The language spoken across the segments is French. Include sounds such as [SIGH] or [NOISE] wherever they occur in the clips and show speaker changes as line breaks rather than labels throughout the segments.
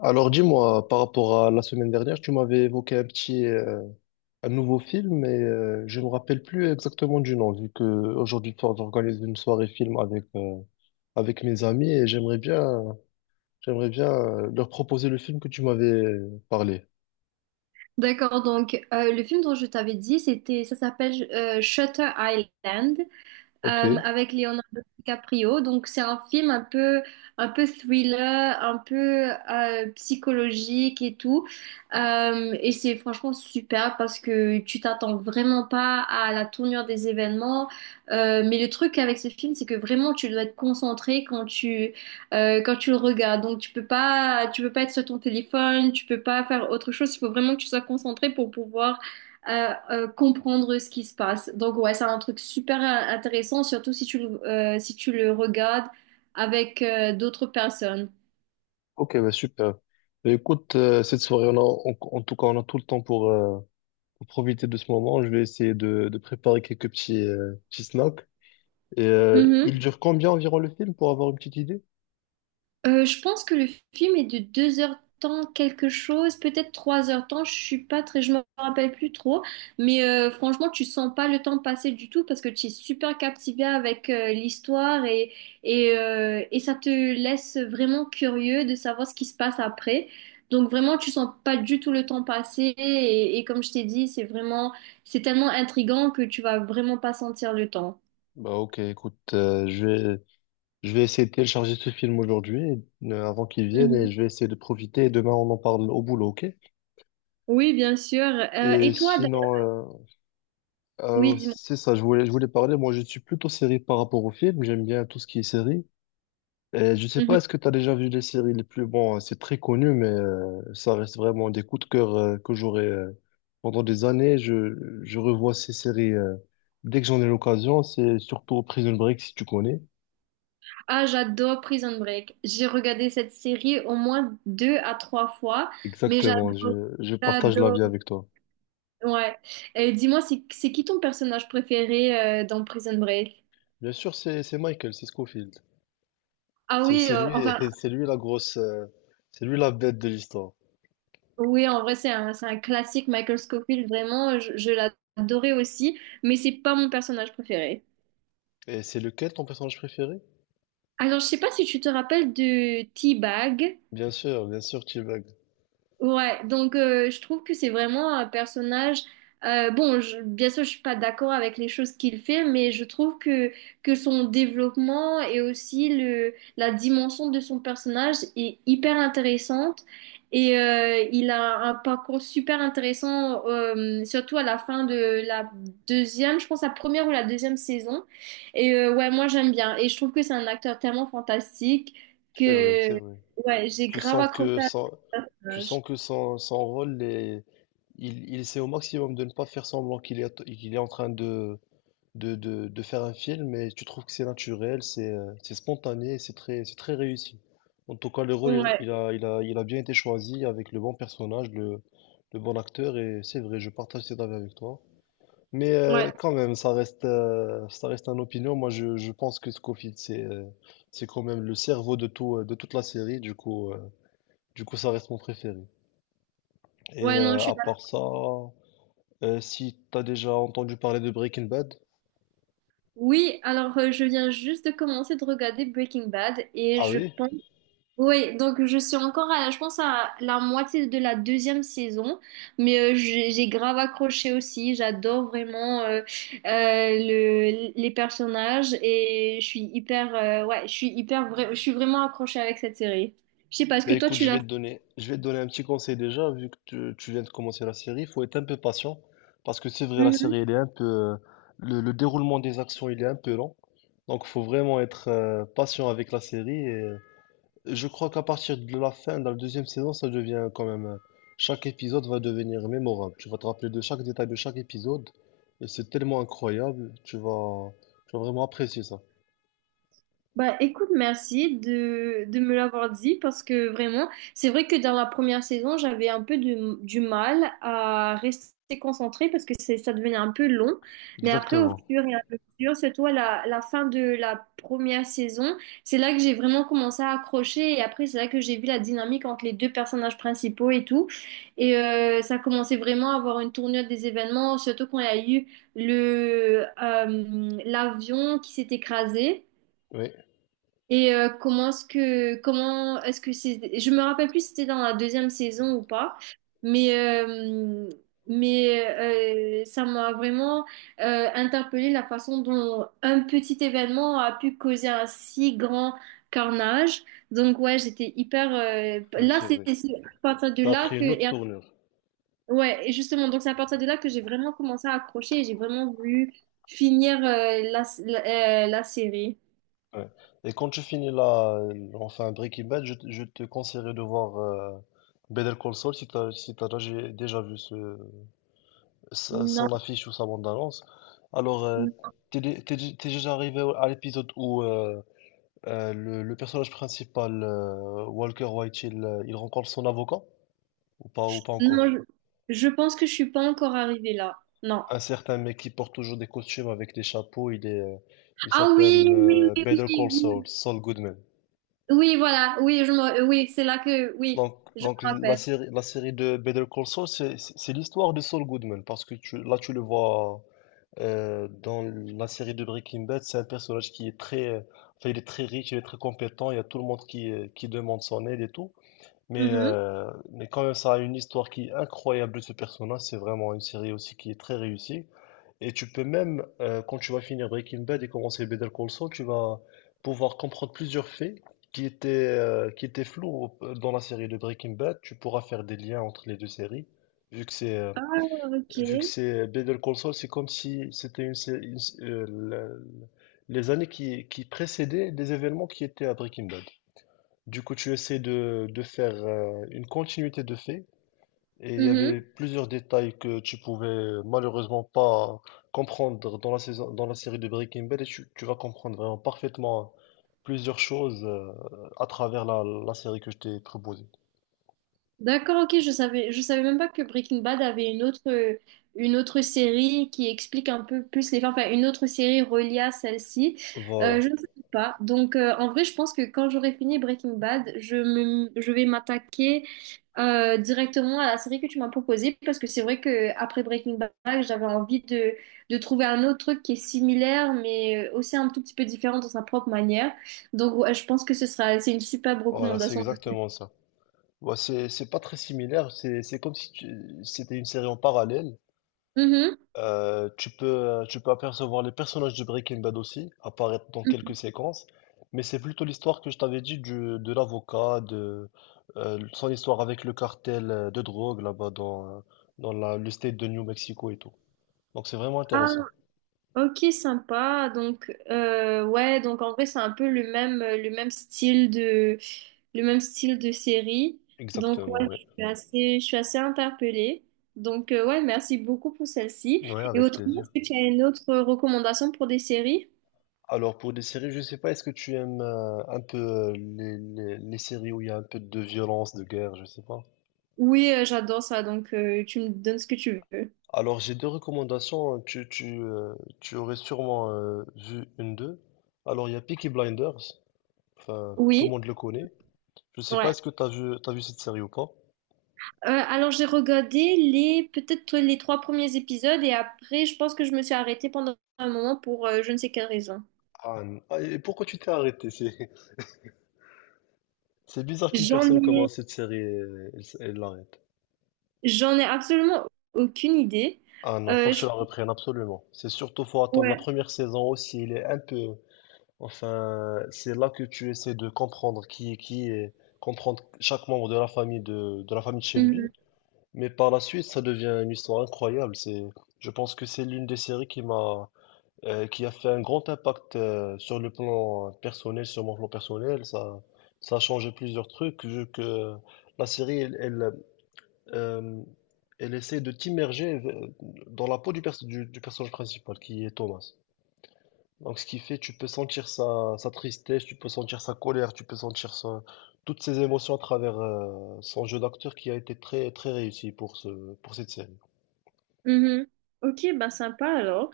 Alors dis-moi, par rapport à la semaine dernière, tu m'avais évoqué un petit, un nouveau film, mais je ne me rappelle plus exactement du nom, vu que aujourd'hui soir, j'organise une soirée film avec, avec mes amis et j'aimerais bien leur proposer le film que tu m'avais parlé.
D'accord, donc le film dont je t'avais dit, ça s'appelle Shutter Island euh,
Ok,
avec Leonardo DiCaprio. Donc c'est un film un peu thriller, un peu psychologique et tout. Et c'est franchement super parce que tu t'attends vraiment pas à la tournure des événements. Mais le truc avec ce film, c'est que vraiment tu dois être concentré quand tu le regardes. Donc tu peux pas être sur ton téléphone, tu peux pas faire autre chose. Il faut vraiment que tu sois concentré pour pouvoir à comprendre ce qui se passe. Donc ouais, c'est un truc super intéressant, surtout si tu le regardes avec d'autres personnes.
ok, bah super. Bah, écoute, cette soirée, en tout cas, on a tout le temps pour profiter de ce moment. Je vais essayer de préparer quelques petits, petits snacks. Et il dure combien environ le film pour avoir une petite idée?
Je pense que le film est de deux heures temps quelque chose, peut-être trois heures temps, je suis pas très, je me rappelle plus trop, mais franchement tu sens pas le temps passer du tout parce que tu es super captivé avec l'histoire et ça te laisse vraiment curieux de savoir ce qui se passe après. Donc vraiment tu sens pas du tout le temps passer et comme je t'ai dit c'est tellement intriguant que tu vas vraiment pas sentir le temps.
Bah ok, écoute, je vais essayer de télécharger ce film aujourd'hui, avant qu'il vienne,
Mhm.
et je vais essayer de profiter, et demain on en parle au boulot, ok?
Oui bien sûr.
Et
Et toi,
sinon,
oui dis-moi.
c'est ça, je voulais parler, moi je suis plutôt série par rapport au film, j'aime bien tout ce qui est série. Et je sais pas,
Mhm.
est-ce que tu as déjà vu les séries les plus... Bon, c'est très connu, mais ça reste vraiment des coups de cœur que j'aurai pendant des années. Je revois ces séries dès que j'en ai l'occasion, c'est surtout Prison Break, si tu connais.
Ah, j'adore Prison Break. J'ai regardé cette série au moins deux à trois fois, mais
Exactement,
j'adore,
je partage
j'adore.
l'avis avec toi.
Ouais. Et dis-moi, c'est qui ton personnage préféré dans Prison Break?
Bien sûr, c'est Michael, c'est Scofield.
Ah
C'est
oui,
c'est
euh,
lui,
enfin,
[LAUGHS] c'est lui la grosse, c'est lui la bête de l'histoire.
oui, en vrai, c'est un classique, Michael Scofield, vraiment, je l'adorais aussi, mais c'est pas mon personnage préféré.
Et c'est lequel ton personnage préféré?
Alors, je sais pas si tu te rappelles de T-Bag.
Bien sûr, T-Bag.
Ouais, donc je trouve que c'est vraiment un personnage. Bien sûr, je suis pas d'accord avec les choses qu'il fait, mais je trouve que son développement et aussi le la dimension de son personnage est hyper intéressante et il a un parcours super intéressant, surtout à la fin de la deuxième, je pense la première ou la deuxième saison. Moi j'aime bien et je trouve que c'est un acteur tellement fantastique
C'est vrai, c'est
que
vrai.
ouais, j'ai
Tu
grave
sens
accroché
que
à
son,
ce
tu
personnage.
sens que son, son rôle est, il essaie au maximum de ne pas faire semblant qu'il est en train de, de faire un film et tu trouves que c'est naturel, c'est spontané, et c'est très réussi. En tout cas, le rôle,
Ouais,
il a bien été choisi avec le bon personnage, le bon acteur et c'est vrai, je partage cet avis avec toi. Mais
ouais,
quand même, ça reste une opinion. Moi, je pense que Scofield, c'est quand même le cerveau de tout, de toute la série. Du coup, ça reste mon préféré. Et
ouais, non, je suis
à
d'accord.
part ça, si t'as déjà entendu parler de Breaking Bad,
Oui, alors je viens juste de commencer de regarder Breaking Bad et
ah
je
oui?
pense. Oui, donc je pense à la moitié de la deuxième saison, mais j'ai grave accroché aussi. J'adore vraiment les personnages et je suis hyper, ouais, je suis hyper, vra- je suis vraiment accrochée avec cette série. Je sais pas, est-ce
Bah
que toi
écoute,
tu l'as?
je vais te donner un petit conseil déjà, vu que tu viens de commencer la série, il faut être un peu patient, parce que c'est vrai, la série, elle est un peu, le déroulement des actions, il est un peu lent, donc faut vraiment être patient avec la série, et je crois qu'à partir de la fin, dans la deuxième saison, ça devient quand même, chaque épisode va devenir mémorable, tu vas te rappeler de chaque détail de chaque épisode, et c'est tellement incroyable, tu vas vraiment apprécier ça.
Bah écoute, merci de me l'avoir dit parce que vraiment, c'est vrai que dans la première saison, j'avais un peu du mal à rester concentrée parce que ça devenait un peu long. Mais après, au
Exactement.
fur et à mesure, c'est toi la fin de la première saison, c'est là que j'ai vraiment commencé à accrocher et après, c'est là que j'ai vu la dynamique entre les deux personnages principaux et tout. Ça commençait vraiment à avoir une tournure des événements, surtout quand il y a eu l'avion qui s'est écrasé.
Oui,
Comment est-ce que c'est, je me rappelle plus si c'était dans la deuxième saison ou pas, mais euh, mais ça m'a vraiment interpellée la façon dont un petit événement a pu causer un si grand carnage. Donc ouais, j'étais hyper
ouais,
là
c'est
c'est
vrai.
c'est à partir de
Ça a
là
pris
que
une autre
et-
tournure.
Ouais et justement, donc c'est à partir de là que j'ai vraiment commencé à accrocher et j'ai vraiment voulu finir la série.
Ouais. Et quand tu finis la, enfin Breaking Bad, je te conseillerais de voir Better Call Saul si t'as, si t'as déjà déjà vu ce, son
Non.
affiche ou sa bande-annonce. Alors, t'es déjà arrivé à l'épisode où le personnage principal, Walker White, il rencontre son avocat ou pas
Non,
encore?
je pense que je suis pas encore arrivée là. Non.
Un certain mec qui porte toujours des costumes avec des chapeaux, il
Ah oui,
s'appelle
oui, oui,
Better
oui,
Call Saul,
oui,
Saul Goodman.
oui, voilà, oui, je me... oui, c'est là que, oui,
Donc,
je
donc
me rappelle.
la série de Better Call Saul, c'est l'histoire de Saul Goodman, parce que tu, là, tu le vois dans la série de Breaking Bad, c'est un personnage qui est très, enfin, il est très riche, il est très compétent, il y a tout le monde qui demande son aide et tout.
Mhm.
Mais quand même, ça a une histoire qui est incroyable de ce personnage. C'est vraiment une série aussi qui est très réussie. Et tu peux même, quand tu vas finir Breaking Bad et commencer Better Call Saul, tu vas pouvoir comprendre plusieurs faits qui étaient, qui étaient flous dans la série de Breaking Bad. Tu pourras faire des liens entre les deux séries. Vu que c'est, euh,
Ah, ok.
vu que c'est Better Call Saul, c'est comme si c'était les années qui précédaient des événements qui étaient à Breaking Bad. Du coup, tu essaies de faire une continuité de faits et il y avait
Mhm.
plusieurs détails que tu pouvais malheureusement pas comprendre dans la saison, dans la série de Breaking Bad et tu vas comprendre vraiment parfaitement hein, plusieurs choses à travers la série que je t'ai proposée.
D'accord, ok, je savais même pas que Breaking Bad avait une autre série qui explique un peu plus les fins, enfin une autre série reliée à celle-ci.
Voilà,
Je ne sais pas. Donc en vrai, je pense que quand j'aurai fini Breaking Bad, je vais m'attaquer directement à la série que tu m'as proposée parce que c'est vrai que après Breaking Bad, j'avais envie de trouver un autre truc qui est similaire mais aussi un tout petit peu différent dans sa propre manière. Donc ouais, je pense que c'est une superbe
voilà, c'est
recommandation.
exactement ça. Ouais, c'est pas très similaire, c'est comme si c'était une série en parallèle.
Mhm.
Tu peux apercevoir les personnages de Breaking Bad aussi, apparaître dans quelques séquences, mais c'est plutôt l'histoire que je t'avais dit de l'avocat, de son histoire avec le cartel de drogue là-bas dans, dans le state de New Mexico et tout. Donc c'est vraiment intéressant.
Ok, sympa. Donc, ouais, donc en vrai, c'est un peu le même style de série. Donc,
Exactement,
ouais,
ouais.
je suis assez interpellée. Donc, ouais, merci beaucoup pour celle-ci.
Ouais,
Et
avec
autrement, est-ce
plaisir.
que tu as une autre recommandation pour des séries?
Alors pour des séries, je sais pas, est-ce que tu aimes un peu les, les séries où il y a un peu de violence, de guerre, je sais pas.
Oui, j'adore ça. Donc, tu me donnes ce que tu veux.
Alors, j'ai deux recommandations. Hein. Tu aurais sûrement vu une d'eux. Alors, il y a Peaky Blinders. Enfin, tout le
Oui,
monde le connaît. Je sais pas,
ouais.
est-ce que t'as vu cette série ou pas?
Alors, j'ai regardé peut-être les trois premiers épisodes et après, je pense que je me suis arrêtée pendant un moment pour je ne sais quelle raison.
Et pourquoi tu t'es arrêté? C'est, [LAUGHS] c'est bizarre qu'une
J'en
personne
ai,
commence cette série et elle l'arrête.
J'en ai absolument aucune idée.
Ah non, faut
Euh,
que tu
je-
la reprennes absolument. C'est surtout, faut attendre la
Ouais.
première saison aussi. Il est un peu. Enfin, c'est là que tu essaies de comprendre qui est qui et comprendre chaque membre de la famille de la famille de Shelby.
Mhm.
Mais par la suite, ça devient une histoire incroyable. C'est, je pense que c'est l'une des séries qui m'a, qui a fait un grand impact sur le plan personnel, sur mon plan personnel. Ça a changé plusieurs trucs. Vu que la série, elle, elle, euh, elle essaie de t'immerger dans la peau du personnage principal, qui est Thomas. Donc, ce qui fait, tu peux sentir sa, sa tristesse, tu peux sentir sa colère, tu peux sentir toutes ses émotions à travers son jeu d'acteur qui a été très, très réussi pour ce, pour cette série.
Mhm. Ok, bah sympa alors.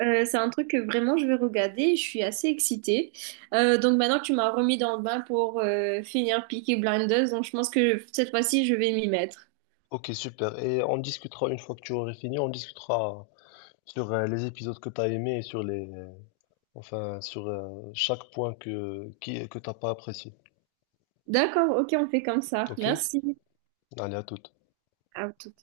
C'est un truc que vraiment je vais regarder. Je suis assez excitée. Donc maintenant que tu m'as remis dans le bain pour finir Peaky Blinders, donc je pense que cette fois-ci je vais m'y mettre.
Ok, super. Et on discutera une fois que tu aurais fini, on discutera sur les épisodes que tu as aimés et sur les, enfin, sur chaque point que t'as pas apprécié.
D'accord, ok, on fait comme ça.
Ok?
Merci.
Allez, à toute.
À tout.